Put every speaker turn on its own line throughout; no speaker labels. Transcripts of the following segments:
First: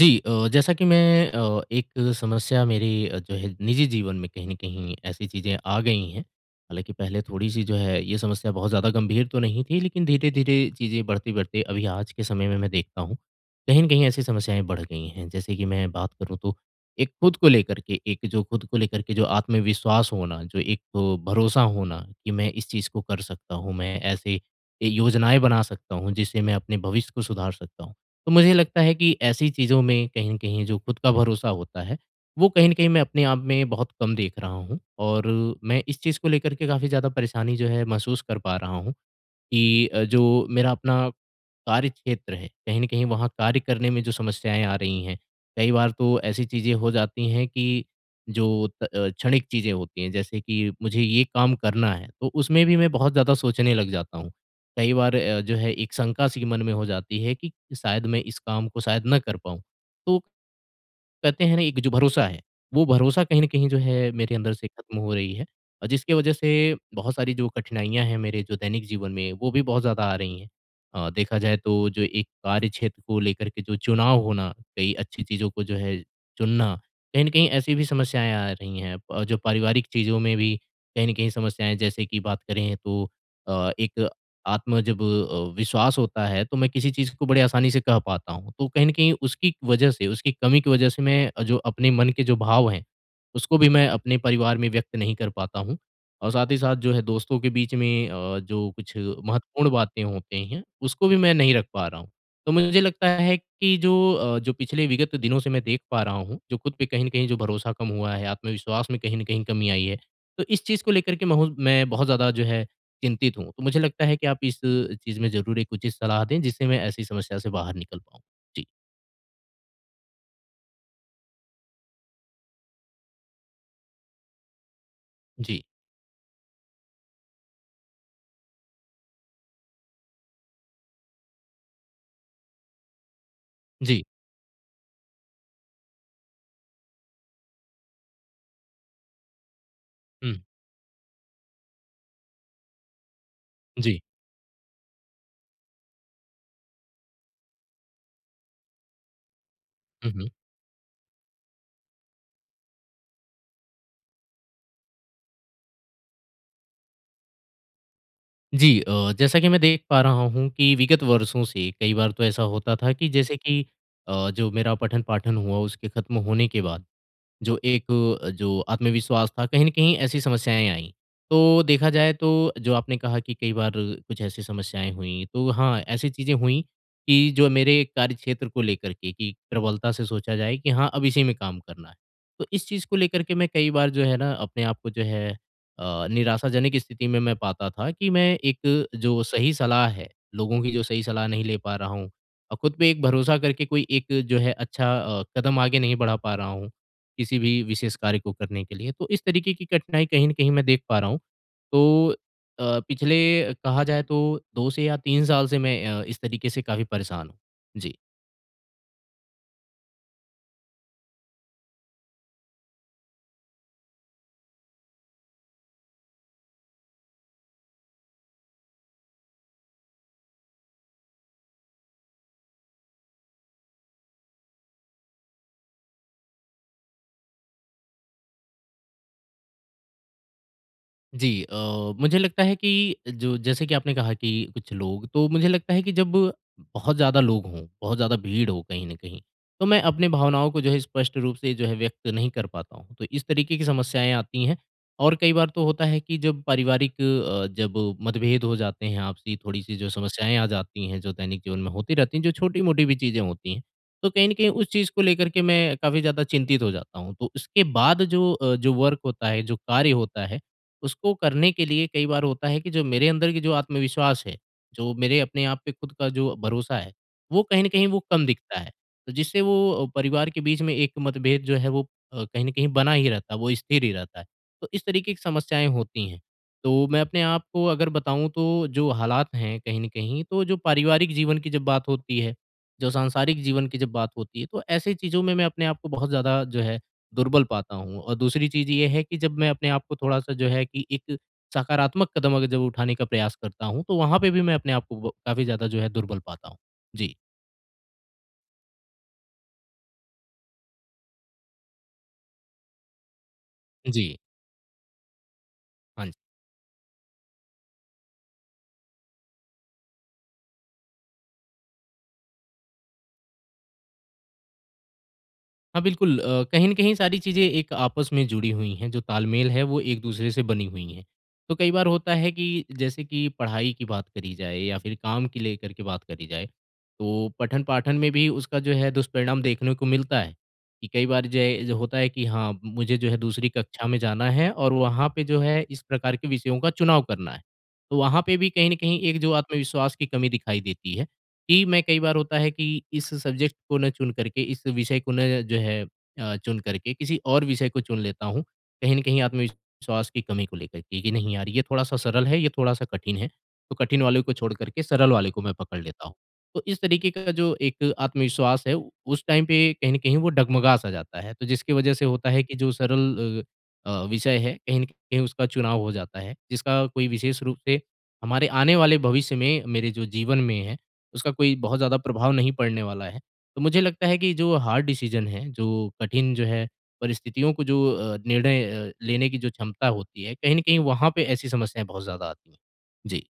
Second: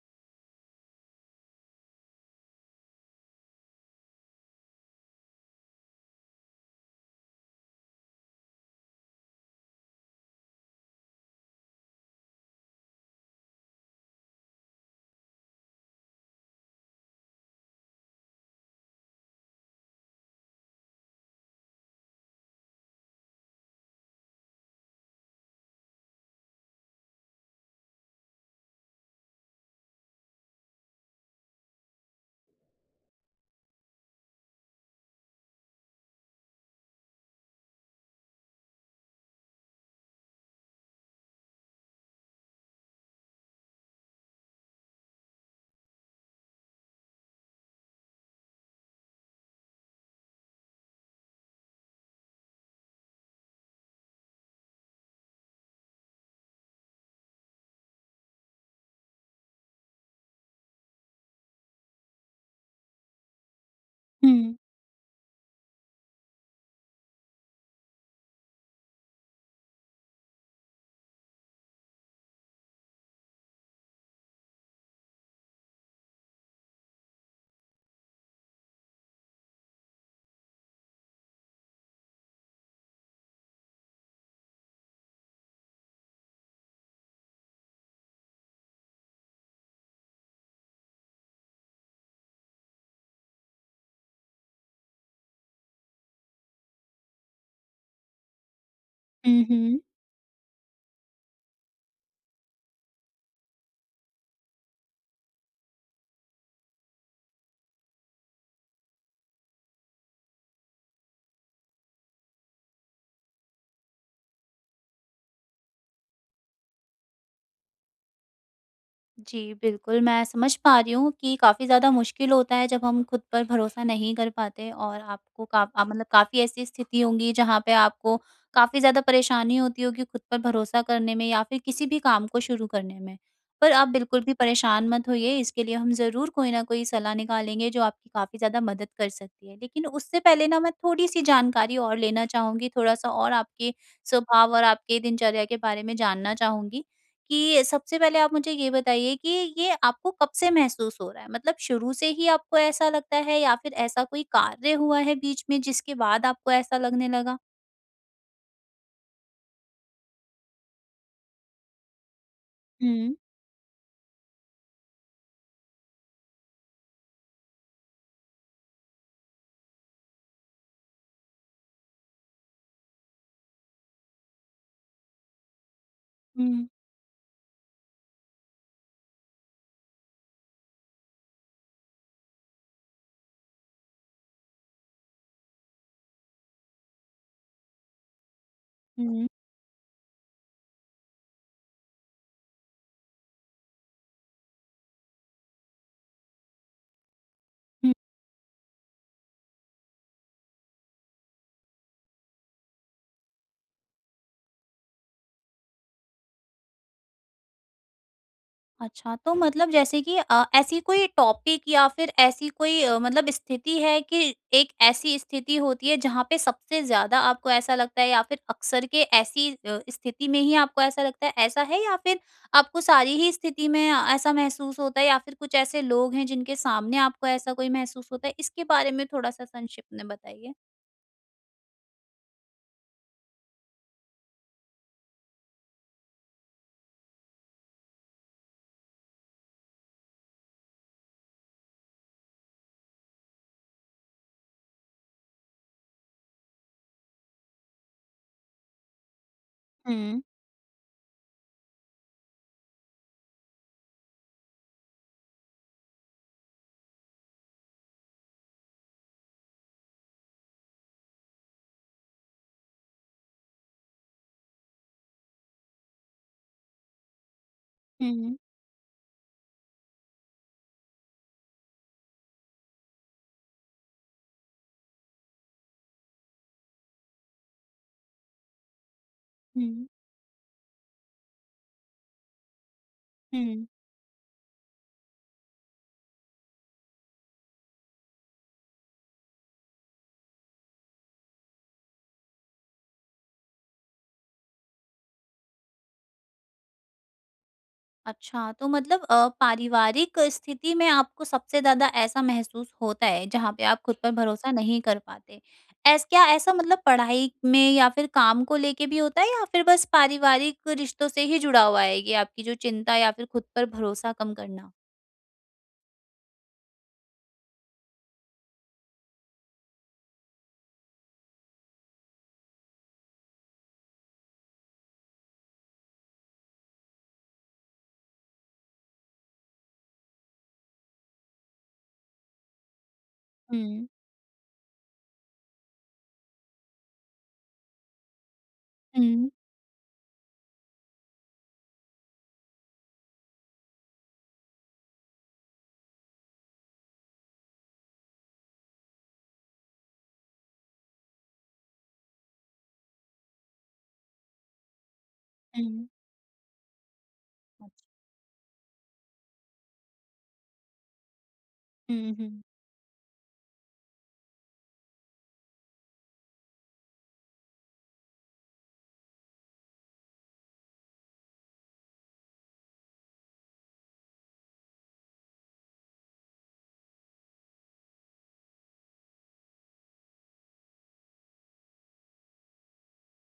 जी जैसा कि मैं एक समस्या मेरे जो है निजी जीवन में कहीं न कहीं ऐसी चीज़ें आ गई हैं। हालाँकि पहले थोड़ी-सी जो है ये समस्या बहुत ज़्यादा गंभीर तो नहीं थी, लेकिन धीरे-धीरे चीज़ें बढ़ते-बढ़ते अभी आज के समय में मैं देखता हूँ, कहीं न कहीं ऐसी समस्याएँ बढ़ गई हैं। जैसे कि मैं बात करूँ तो एक जो खुद को लेकर के जो आत्मविश्वास होना, जो एक भरोसा होना कि मैं इस चीज़ को कर सकता हूँ, मैं ऐसे योजनाएँ बना सकता हूँ जिससे मैं अपने भविष्य को सुधार सकता हूँ। तो मुझे लगता है कि ऐसी चीज़ों में कहीं न कहीं जो खुद का भरोसा होता है, वो कहीं न कहीं मैं अपने आप में बहुत कम देख रहा हूँ और मैं इस चीज़ को लेकर के काफ़ी ज़्यादा परेशानी जो है महसूस कर पा रहा हूँ। कि जो मेरा अपना कार्य क्षेत्र है, कहीं न कहीं वहाँ कार्य करने में जो समस्याएँ आ रही हैं। कई बार तो ऐसी चीज़ें हो जाती हैं कि क्षणिक चीज़ें होती हैं, जैसे कि मुझे ये काम करना है, तो उसमें भी मैं बहुत ज़्यादा सोचने लग जाता हूँ। कई बार जो है एक शंका सी मन में हो जाती है कि शायद मैं इस काम को शायद ना कर पाऊँ। तो कहते हैं ना एक जो भरोसा है, वो भरोसा कहीं न कहीं जो है मेरे अंदर
हुँ।
से खत्म हो रही है और जिसकी वजह से बहुत सारी जो कठिनाइयाँ हैं मेरे जो दैनिक जीवन में, वो भी बहुत ज़्यादा आ रही हैं। देखा जाए तो जो एक कार्य क्षेत्र को लेकर के जो चुनाव होना, कई अच्छी चीज़ों को जो है चुनना, कहीं न कहीं ऐसी भी समस्याएँ आ रही हैं। जो पारिवारिक चीज़ों में भी कहीं न कहीं समस्याएँ जैसे कि बात करें तो एक विश्वास होता है, तो मैं किसी चीज़ को बड़ी आसानी से कह पाता हूँ। तो कहीं न कहीं उसकी वजह से, उसकी कमी की वजह से मैं जो अपने मन के जो भाव हैं, उसको भी मैं अपने परिवार में व्यक्त नहीं कर पाता हूँ। और साथ ही साथ जो है दोस्तों के बीच में जो कुछ
हुँ,
महत्वपूर्ण
हुँ।
बातें होती हैं, उसको भी मैं नहीं रख पा रहा हूँ। तो मुझे लगता है कि जो पिछले विगत दिनों से मैं देख पा रहा हूँ, जो खुद पे कहीं न कहीं जो भरोसा कम हुआ है, आत्मविश्वास में कहीं न कहीं कमी आई है। तो इस चीज़ को लेकर के महु मैं बहुत ज़्यादा जो है चिंतित हूँ। तो मुझे लगता है कि आप इस चीज़ में ज़रूर एक उचित सलाह दें, जिससे मैं ऐसी समस्या से बाहर निकल पाऊँ। जी,
जी, बिल्कुल, मैं समझ पा रही हूँ कि काफ़ी ज़्यादा मुश्किल होता है जब हम खुद पर भरोसा नहीं कर पाते और आपको
जी,
मतलब काफ़ी ऐसी स्थिति होंगी जहाँ पे आपको काफ़ी ज़्यादा परेशानी होती होगी खुद पर भरोसा करने में या फिर किसी भी काम को शुरू करने में। पर आप
जी।
बिल्कुल भी परेशान मत होइए, इसके लिए हम ज़रूर कोई न कोई सलाह निकालेंगे जो आपकी काफ़ी ज़्यादा मदद कर सकती है। लेकिन उससे
हुँ,
पहले ना मैं थोड़ी-सी जानकारी और लेना चाहूँगी, थोड़ा-सा और आपके
जी।
स्वभाव और आपके दिनचर्या के बारे में जानना चाहूँगी। कि सबसे पहले आप मुझे ये बताइए कि ये आपको
हुँ, हुँ।
कब से महसूस हो रहा है? मतलब शुरू से ही आपको ऐसा लगता है या फिर ऐसा कोई कार्य हुआ है बीच में जिसके बाद आपको ऐसा लगने लगा?
जी जैसा कि मैं देख पा रहा हूँ कि विगत वर्षों से कई बार तो ऐसा होता था कि
हुँ,
जैसे कि जो मेरा पठन-पाठन हुआ उसके खत्म होने के बाद जो एक जो आत्मविश्वास था, कहीं न कहीं ऐसी समस्याएँ आईं। तो देखा जाए तो जो आपने कहा कि कई बार कुछ ऐसी समस्याएँ हुईं, तो हाँ, ऐसी चीज़ें हुईं
हुँ,
कि जो मेरे कार्यक्षेत्र को लेकर के कि प्रबलता से सोचा जाए कि हाँ, अब इसी में काम करना है। तो इस चीज़ को लेकर के मैं कई बार जो है ना अपने आप को जो है निराशाजनक स्थिति में मैं पाता था कि मैं एक जो
हुँ।
सही सलाह है, लोगों की जो सही सलाह नहीं ले पा रहा हूँ और खुद पे एक भरोसा करके कोई एक जो है अच्छा कदम आगे नहीं बढ़ा पा रहा हूँ। किसी भी विशेष कार्य को करने के लिए। तो इस तरीके की कठिनाई कहीं न कहीं मैं देख पा रहा हूँ। तो पिछले कहा जाए तो 2 से या 3 साल से मैं इस तरीके से काफ़ी परेशान हूँ। जी।
अच्छा, तो मतलब जैसे कि ऐसी कोई टॉपिक या फिर ऐसी कोई मतलब स्थिति है कि एक ऐसी स्थिति होती है जहाँ पे सबसे ज़्यादा आपको ऐसा लगता है या फिर अक्सर के ऐसी स्थिति में ही आपको ऐसा लगता है, ऐसा है? या फिर आपको सारी ही स्थिति में ऐसा महसूस होता है या फिर कुछ ऐसे लोग हैं जिनके सामने आपको ऐसा कोई महसूस होता है? इसके बारे में थोड़ा-सा संक्षिप्त में बताइए।
जी मुझे लगता है कि जो जैसे कि आपने कहा कि कुछ लोग तो मुझे लगता है कि जब बहुत ज़्यादा लोग हों, बहुत ज़्यादा भीड़ हो कहीं न कहीं, तो मैं अपनी भावनाओं को जो है स्पष्ट रूप से जो है व्यक्त नहीं कर पाता हूँ। तो इस तरीके की समस्याएँ आती हैं और कई बार तो होता है कि जब जब मतभेद हो जाते हैं आपसी थोड़ी-सी जो
हुँ।
समस्याएँ आ जाती हैं, जो दैनिक जीवन में होती रहती हैं, जो छोटी-मोटी भी चीज़ें होती हैं, तो कहीं न कहीं उस चीज़ को लेकर के मैं काफ़ी ज़्यादा चिंतित हो जाता हूँ। तो उसके बाद जो वर्क होता है, जो कार्य होता है उसको करने के लिए कई बार होता है कि जो मेरे अंदर की जो आत्मविश्वास है, जो मेरे अपने आप पे खुद का जो भरोसा है, वो कहीं न कहीं वो कम
हुँ,
दिखता है। तो जिससे वो परिवार के बीच में एक मतभेद जो है वो कहीं न कहीं बना ही रहता है, वो स्थिर ही रहता है। तो इस तरीके की समस्याएँ होती हैं। तो मैं अपने आप को अगर बताऊँ तो जो हालात हैं कहीं
हुँ,
न कहीं, तो जो पारिवारिक जीवन की जब बात होती है, जो सांसारिक जीवन
हुँ।
की जब बात होती है, तो ऐसी चीज़ों में मैं अपने आप को बहुत ज़्यादा जो है दुर्बल पाता हूँ और दूसरी चीज़ ये है कि जब मैं अपने आप को थोड़ा-सा जो है कि एक सकारात्मक कदम अगर जब उठाने का प्रयास करता हूँ, तो वहाँ पे भी मैं अपने आप को ब काफ़ी ज़्यादा जो है दुर्बल पाता हूँ। जी।
अच्छा, तो मतलब पारिवारिक स्थिति में आपको सबसे ज़्यादा ऐसा महसूस होता है, जहाँ पे आप खुद
जी।
पर भरोसा नहीं कर पाते। ऐस
हाँ जी।
क्या ऐसा मतलब पढ़ाई में या फिर काम को लेके भी होता है या फिर बस पारिवारिक रिश्तों से ही जुड़ा हुआ है ये आपकी जो चिंता या फिर खुद पर भरोसा कम करना?
हाँ, बिल्कुल, कहीं न कहीं सारी चीज़ें एक आपस में जुड़ी हुई हैं, जो तालमेल है वो एक दूसरे से बनी हुई हैं। तो कई बार होता है कि जैसे कि पढ़ाई की बात करी जाए या फिर काम की लेकर के बात करी जाए, तो पठन-पाठन में भी उसका जो है दुष्परिणाम देखने को मिलता है, कि कई बार जय जो होता है कि हाँ, मुझे जो है दूसरी कक्षा
हुँ।
में जाना है और वहाँ पे जो है इस प्रकार के विषयों का चुनाव करना है। तो वहाँ पे भी कहीं न कहीं
हुँ,
एक
हुँ।
जो आत्मविश्वास की कमी दिखाई देती है। जी, मैं कई बार होता है कि इस सब्जेक्ट को ना चुन करके, इस विषय को ना जो है चुन करके किसी और विषय को चुन लेता हूँ। कहीं न कहीं आत्मविश्वास की कमी को लेकर के कि नहीं यार ये थोड़ा-सा सरल है, ये थोड़ा-सा कठिन है। तो कठिन वाले को छोड़ कर के सरल वाले को मैं पकड़ लेता हूँ। तो इस तरीके का जो
अच्छा।
एक आत्मविश्वास है उस टाइम पे कहीं न कहीं वो डगमगा-सा जाता है। तो जिसकी वजह से
हुँ,
होता है
हुँ।
कि जो सरल विषय है कहीं न कहीं उसका चुनाव हो जाता है। जिसका कोई विशेष रूप से हमारे आने वाले भविष्य में मेरे जो जीवन में है उसका कोई बहुत ज़्यादा प्रभाव नहीं पड़ने वाला है। तो मुझे लगता है कि जो हार्ड डिसीज़न है, जो कठिन जो है परिस्थितियों को निर्णय लेने की जो क्षमता होती है, कहीं न कहीं वहाँ पे ऐसी समस्याएँ बहुत ज़्यादा आती हैं। जी।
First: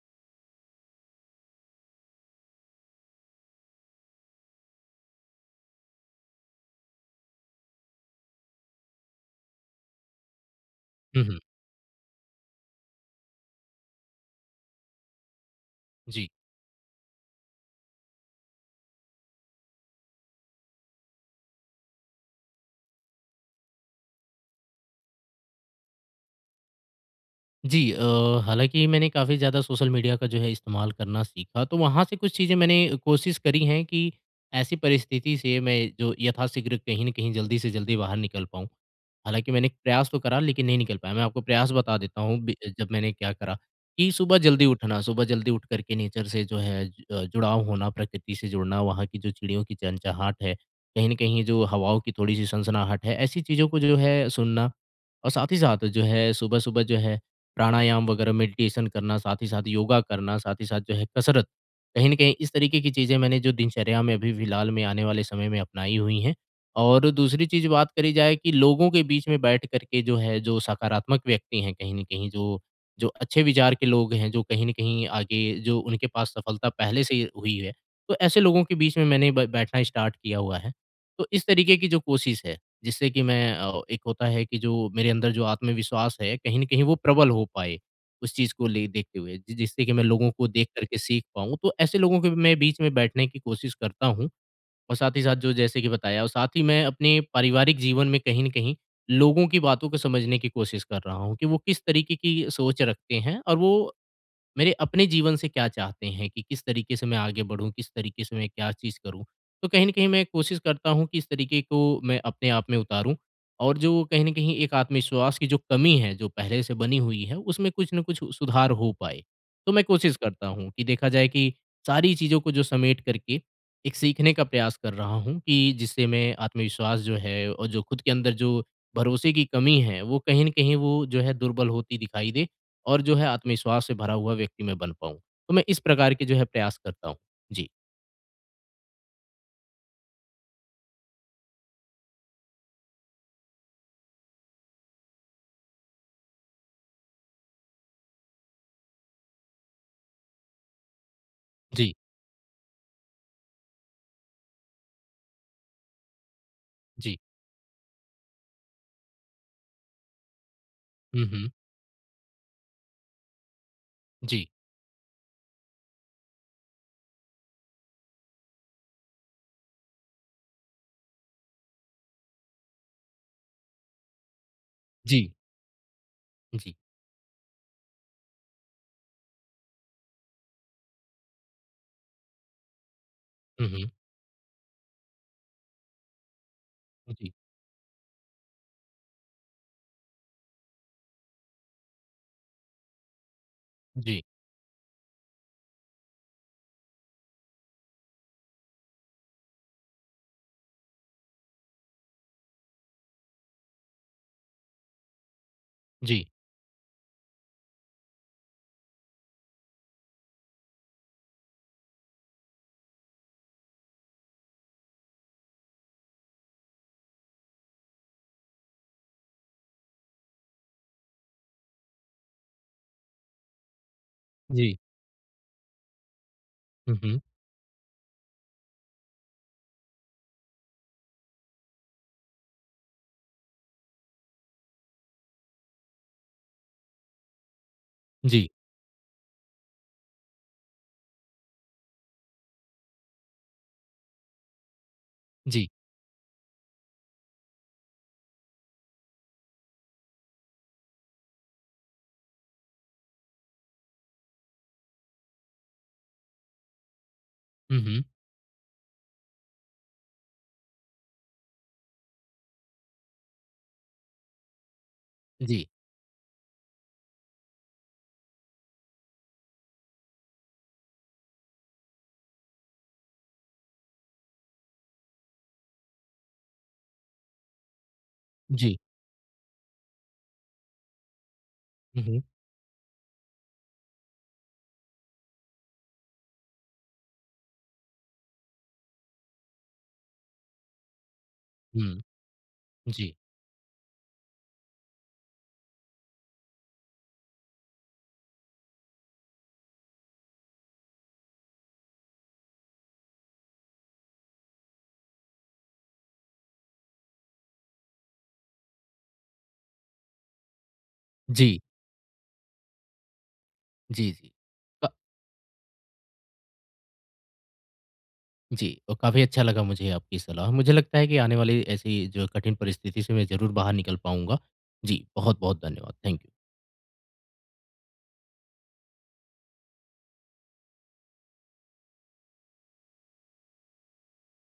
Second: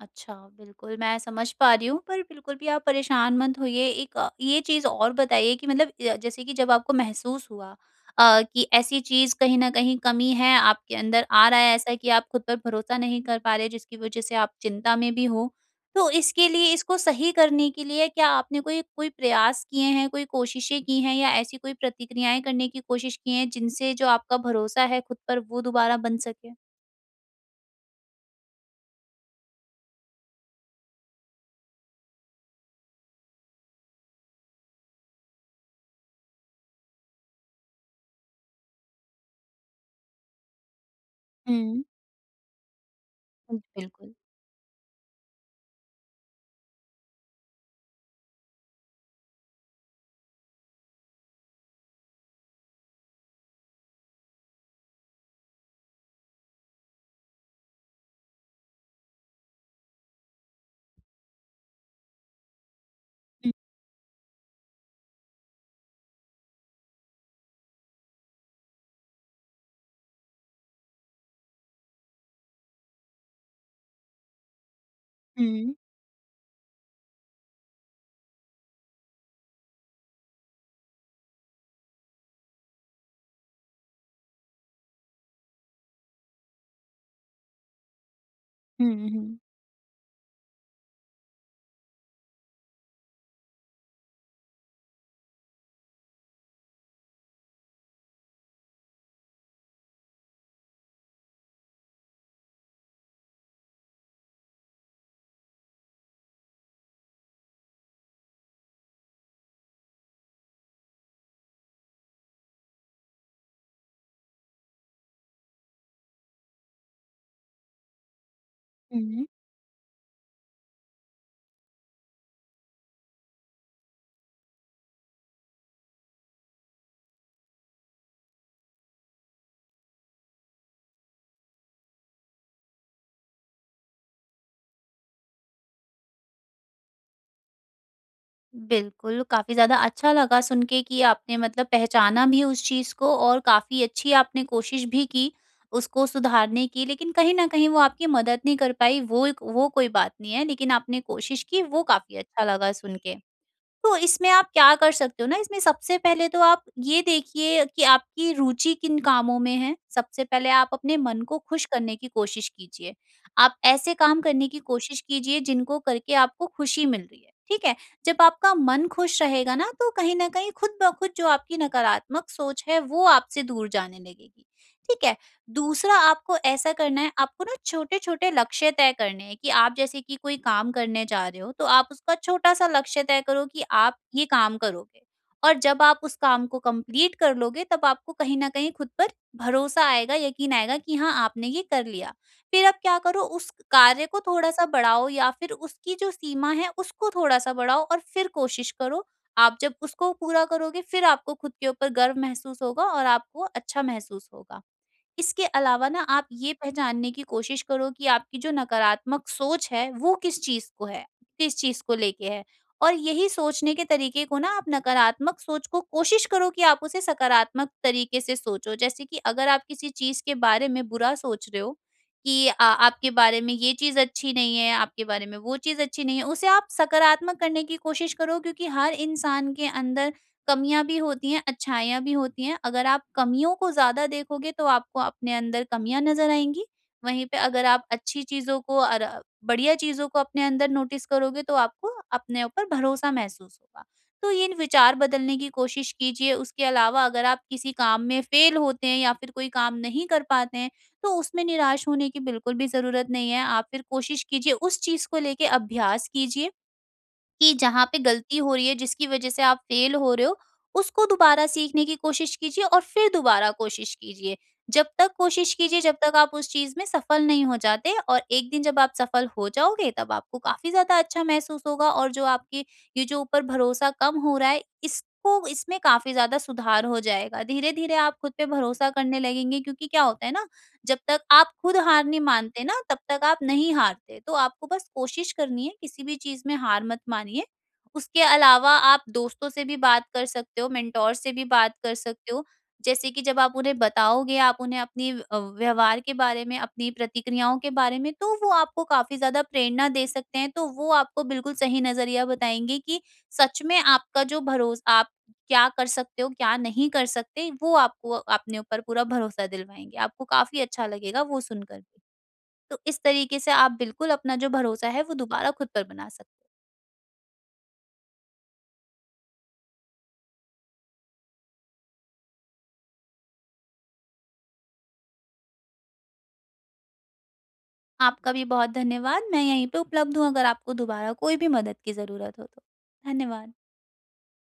अच्छा, बिल्कुल मैं समझ पा रही हूँ, पर बिल्कुल भी आप परेशान मत होइए। एक ये चीज़ और बताइए कि मतलब जैसे कि जब आपको महसूस हुआ कि ऐसी चीज़ कहीं न कहीं कमी है, आपके
हुँ,
अंदर
हुँ।
आ रहा है ऐसा कि आप खुद पर भरोसा नहीं कर पा रहे, जिसकी वज़ह से आप चिंता में भी हो। तो
जी।
इसके लिए इसको सही करने के लिए क्या आपने कोई कोई प्रयास किए हैं, कोई कोशिशें की हैं या ऐसी कोई प्रतिक्रियाएँ करने की कोशिश की हैं, जिनसे जो आपका भरोसा है खुद पर वो दोबारा बन सके?
जी हालाँकि मैंने काफ़ी ज़्यादा सोशल मीडिया का जो है इस्तेमाल करना सीखा, तो वहाँ से कुछ चीज़ें मैंने कोशिश करी हैं कि ऐसी परिस्थिति से मैं जो यथाशीघ्र कहीं न कहीं जल्दी से जल्दी बाहर निकल पाऊँ। हालाँकि मैंने प्रयास तो करा लेकिन नहीं निकल पाया। मैं आपको प्रयास
हुँ।
बता देता हूँ बि जब मैंने क्या करा
हुँ,
कि
बिल्कुल।
सुबह जल्दी उठना, सुबह जल्दी उठ कर के नेचर से जो है जुड़ाव होना, प्रकृति से जुड़ना, वहाँ की जो चिड़ियों की चहचहाट है, कहीं न कहीं जो हवाओं की थोड़ी-सी सनसनाहट है, ऐसी चीज़ों को जो है सुनना और साथ ही साथ जो है सुबह-सुबह जो है प्राणायाम वगैरह मेडिटेशन करना, साथ ही साथ योगा करना, साथ ही साथ जो है कसरत। कहीं न कहीं इस तरीके की चीज़ें मैंने जो
हुँ,
दिनचर्या में अभी फिलहाल में आने वाले समय में अपनाई हुई हैं। और दूसरी चीज़ बात करी जाए कि लोगों के बीच में बैठ कर के जो है जो सकारात्मक व्यक्ति हैं कहीं न कहीं जो जो अच्छे विचार के लोग हैं, जो कहीं न कहीं आगे
हुँ।
जो उनके पास सफलता पहले से ही हुई है, तो ऐसे लोगों के बीच में मैंने ब बैठना स्टार्ट किया हुआ है। तो इस तरीके की जो कोशिश है। जिससे कि मैं एक होता है कि जो मेरे अंदर जो आत्मविश्वास है कहीं न कहीं वो प्रबल हो पाए, उस चीज़ को ले
हुँ,
देखते हुए
हुँ।
जि जिससे कि मैं लोगों को देख कर के सीख पाऊँ। तो ऐसे लोगों के मैं बीच में बैठने की कोशिश करता हूँ और साथ ही साथ जो जैसे कि बताया और साथ ही मैं अपने पारिवारिक जीवन में कहीं न कहीं लोगों की बातों को समझने की कोशिश कर रहा हूँ कि वो किस तरीके की सोच रखते हैं और वो मेरे अपने जीवन से क्या चाहते हैं कि किस तरीके से मैं आगे बढ़ूँ, किस तरीके से मैं क्या चीज़ करूँ? तो कहीं न कहीं मैं कोशिश करता हूँ कि इस तरीके को मैं अपने आप में उतारूँ और जो कहीं न कहीं एक आत्मविश्वास की जो कमी है, जो पहले से बनी हुई है, उसमें कुछ न कुछ सुधार हो पाए।
हुँ।
तो मैं कोशिश करता हूँ कि देखा जाए कि सारी चीज़ों को जो समेट करके एक सीखने का प्रयास कर रहा हूँ कि जिससे मैं आत्मविश्वास जो है और जो खुद के अंदर जो भरोसे की कमी है, वो कहीं न कहीं वो जो है दुर्बल होती दिखाई दे और जो है आत्मविश्वास से भरा हुआ व्यक्ति मैं बन पाऊँ। तो मैं इस प्रकार के जो है प्रयास करता हूँ। जी,
बिल्कुल, काफ़ी ज़्यादा अच्छा लगा सुन के कि आपने मतलब पहचाना भी उस चीज़ को और काफ़ी अच्छी आपने कोशिश भी की, उसको सुधारने की। लेकिन कहीं न कहीं वो आपकी मदद नहीं कर पाई, वो कोई बात नहीं है, लेकिन आपने कोशिश की, वो
जी,
काफ़ी अच्छा लगा सुन के। तो इसमें आप क्या कर सकते हो ना, इसमें सबसे पहले तो आप ये
जी।
देखिए कि आपकी रुचि किन कामों में है। सबसे पहले आप अपने मन
हुँ,
को
हुँ।
खुश करने की कोशिश कीजिए। आप ऐसे काम
जी,
करने की कोशिश कीजिए जिनको करके आपको खुशी मिल रही है, ठीक है? जब आपका मन खुश रहेगा ना तो कहीं न कहीं खुद ब खुद जो आपकी नकारात्मक सोच है वो आपसे दूर जाने लगेगी, ठीक है?
जी,
दूसरा आपको ऐसा
जी।
करना है, आपको ना छोटे-छोटे लक्ष्य तय करने हैं कि आप जैसे कि कोई काम करने जा रहे हो, तो आप उसका छोटा-सा लक्ष्य तय करो कि
हुँ, हुँ।
आप ये काम करोगे और जब आप उस काम को कंप्लीट
जी,
कर लोगे, तब आपको कहीं न कहीं खुद पर भरोसा आएगा, यकीन आएगा कि हाँ, आपने ये कर लिया। फिर आप क्या करो, उस कार्य को
जी,
थोड़ा-सा बढ़ाओ या फिर उसकी जो सीमा है, उसको थोड़ा-सा बढ़ाओ और फिर कोशिश करो। आप जब उसको पूरा करोगे, फिर आपको खुद के ऊपर गर्व महसूस होगा और आपको अच्छा महसूस होगा। इसके अलावा ना
जी,
आप ये पहचानने की कोशिश करो कि आपकी जो नकारात्मक सोच है वो किस चीज को है, किस चीज को लेके है और यही सोचने के तरीके को ना आप नकारात्मक सोच को कोशिश करो कि आप उसे सकारात्मक तरीके से सोचो, जैसे कि अगर आप किसी चीज के बारे में बुरा सोच रहे हो कि आपके बारे में ये चीज अच्छी नहीं है,
जी।
आपके बारे में वो चीज अच्छी नहीं है, उसे आप
हुँ, हुँ।
सकारात्मक करने की कोशिश करो, क्योंकि हर इंसान के अंदर कमियाँ भी होती हैं, अच्छाइयाँ भी होती हैं। अगर आप कमियों को ज़्यादा देखोगे तो आपको अपने अंदर कमियाँ नज़र आएँगी। वहीं पे अगर आप अच्छी
जी,
चीज़ों को और बढ़िया चीज़ों को अपने अंदर नोटिस करोगे तो आपको अपने ऊपर भरोसा महसूस होगा। तो ये विचार बदलने की
जी।
कोशिश कीजिए। उसके अलावा अगर आप किसी काम में फ़ेल होते हैं या फिर कोई काम नहीं कर पाते हैं, तो उसमें निराश होने की बिल्कुल भी ज़रूरत नहीं है। आप फिर कोशिश कीजिए, उस चीज़ को लेके अभ्यास कीजिए कि
हुँ,
जहाँ पे
हुँ।
गलती हो रही है, जिसकी वजह से आप फेल हो रहे हो, उसको दोबारा सीखने की कोशिश कीजिए और फिर दोबारा कोशिश कीजिए। जब तक कोशिश
जी,
कीजिए, जब तक आप उस चीज़ में सफल नहीं हो जाते, और एक दिन जब आप सफल हो जाओगे, तब आपको काफ़ी ज़्यादा अच्छा महसूस होगा और जो आपके ये जो ऊपर भरोसा कम हो रहा है, इसको, इसमें काफ़ी ज़्यादा सुधार हो जाएगा। धीरे-धीरे आप खुद पे
जी।
भरोसा करने लगेंगे, क्योंकि क्या होता है ना, जब तक आप खुद
हुँ,
हार नहीं
हुँ।
मानते ना, तब तक आप नहीं हारते। तो आपको बस कोशिश करनी है, किसी भी चीज़ में हार मत मानिए। उसके अलावा आप दोस्तों से भी बात कर सकते हो, मेंटोर से भी बात कर
हुँ।
सकते हो। जैसे
जी,
कि जब आप उन्हें बताओगे, आप उन्हें अपनी व्यवहार के बारे में, अपनी प्रतिक्रियाओं के बारे में, तो वो आपको काफ़ी ज़्यादा प्रेरणा दे सकते हैं। तो वो आपको बिल्कुल सही नज़रिया बताएँगे कि सच में आपका जो भरोस आप क्या कर सकते हो, क्या नहीं कर सकते, वो आपको अपने ऊपर पूरा भरोसा दिलवाएँगे। आपको काफ़ी अच्छा लगेगा वो
जी,
सुनकर भी। तो इस तरीके से आप बिल्कुल
जी, जी।
अपना जो भरोसा
क
है, वो दोबारा खुद पर बना सकते हो।
जी, तो काफ़ी अच्छा लगा मुझे आपकी सलाह। मुझे लगता है कि आने वाली ऐसी जो कठिन परिस्थिति से मैं ज़रूर बाहर निकल पाऊँगा। जी, बहुत-बहुत धन्यवाद। Thank you.
आपका भी बहुत धन्यवाद। मैं यहीं पे उपलब्ध हूँ अगर आपको दोबारा कोई भी मदद की ज़रूरत हो तो। धन्यवाद।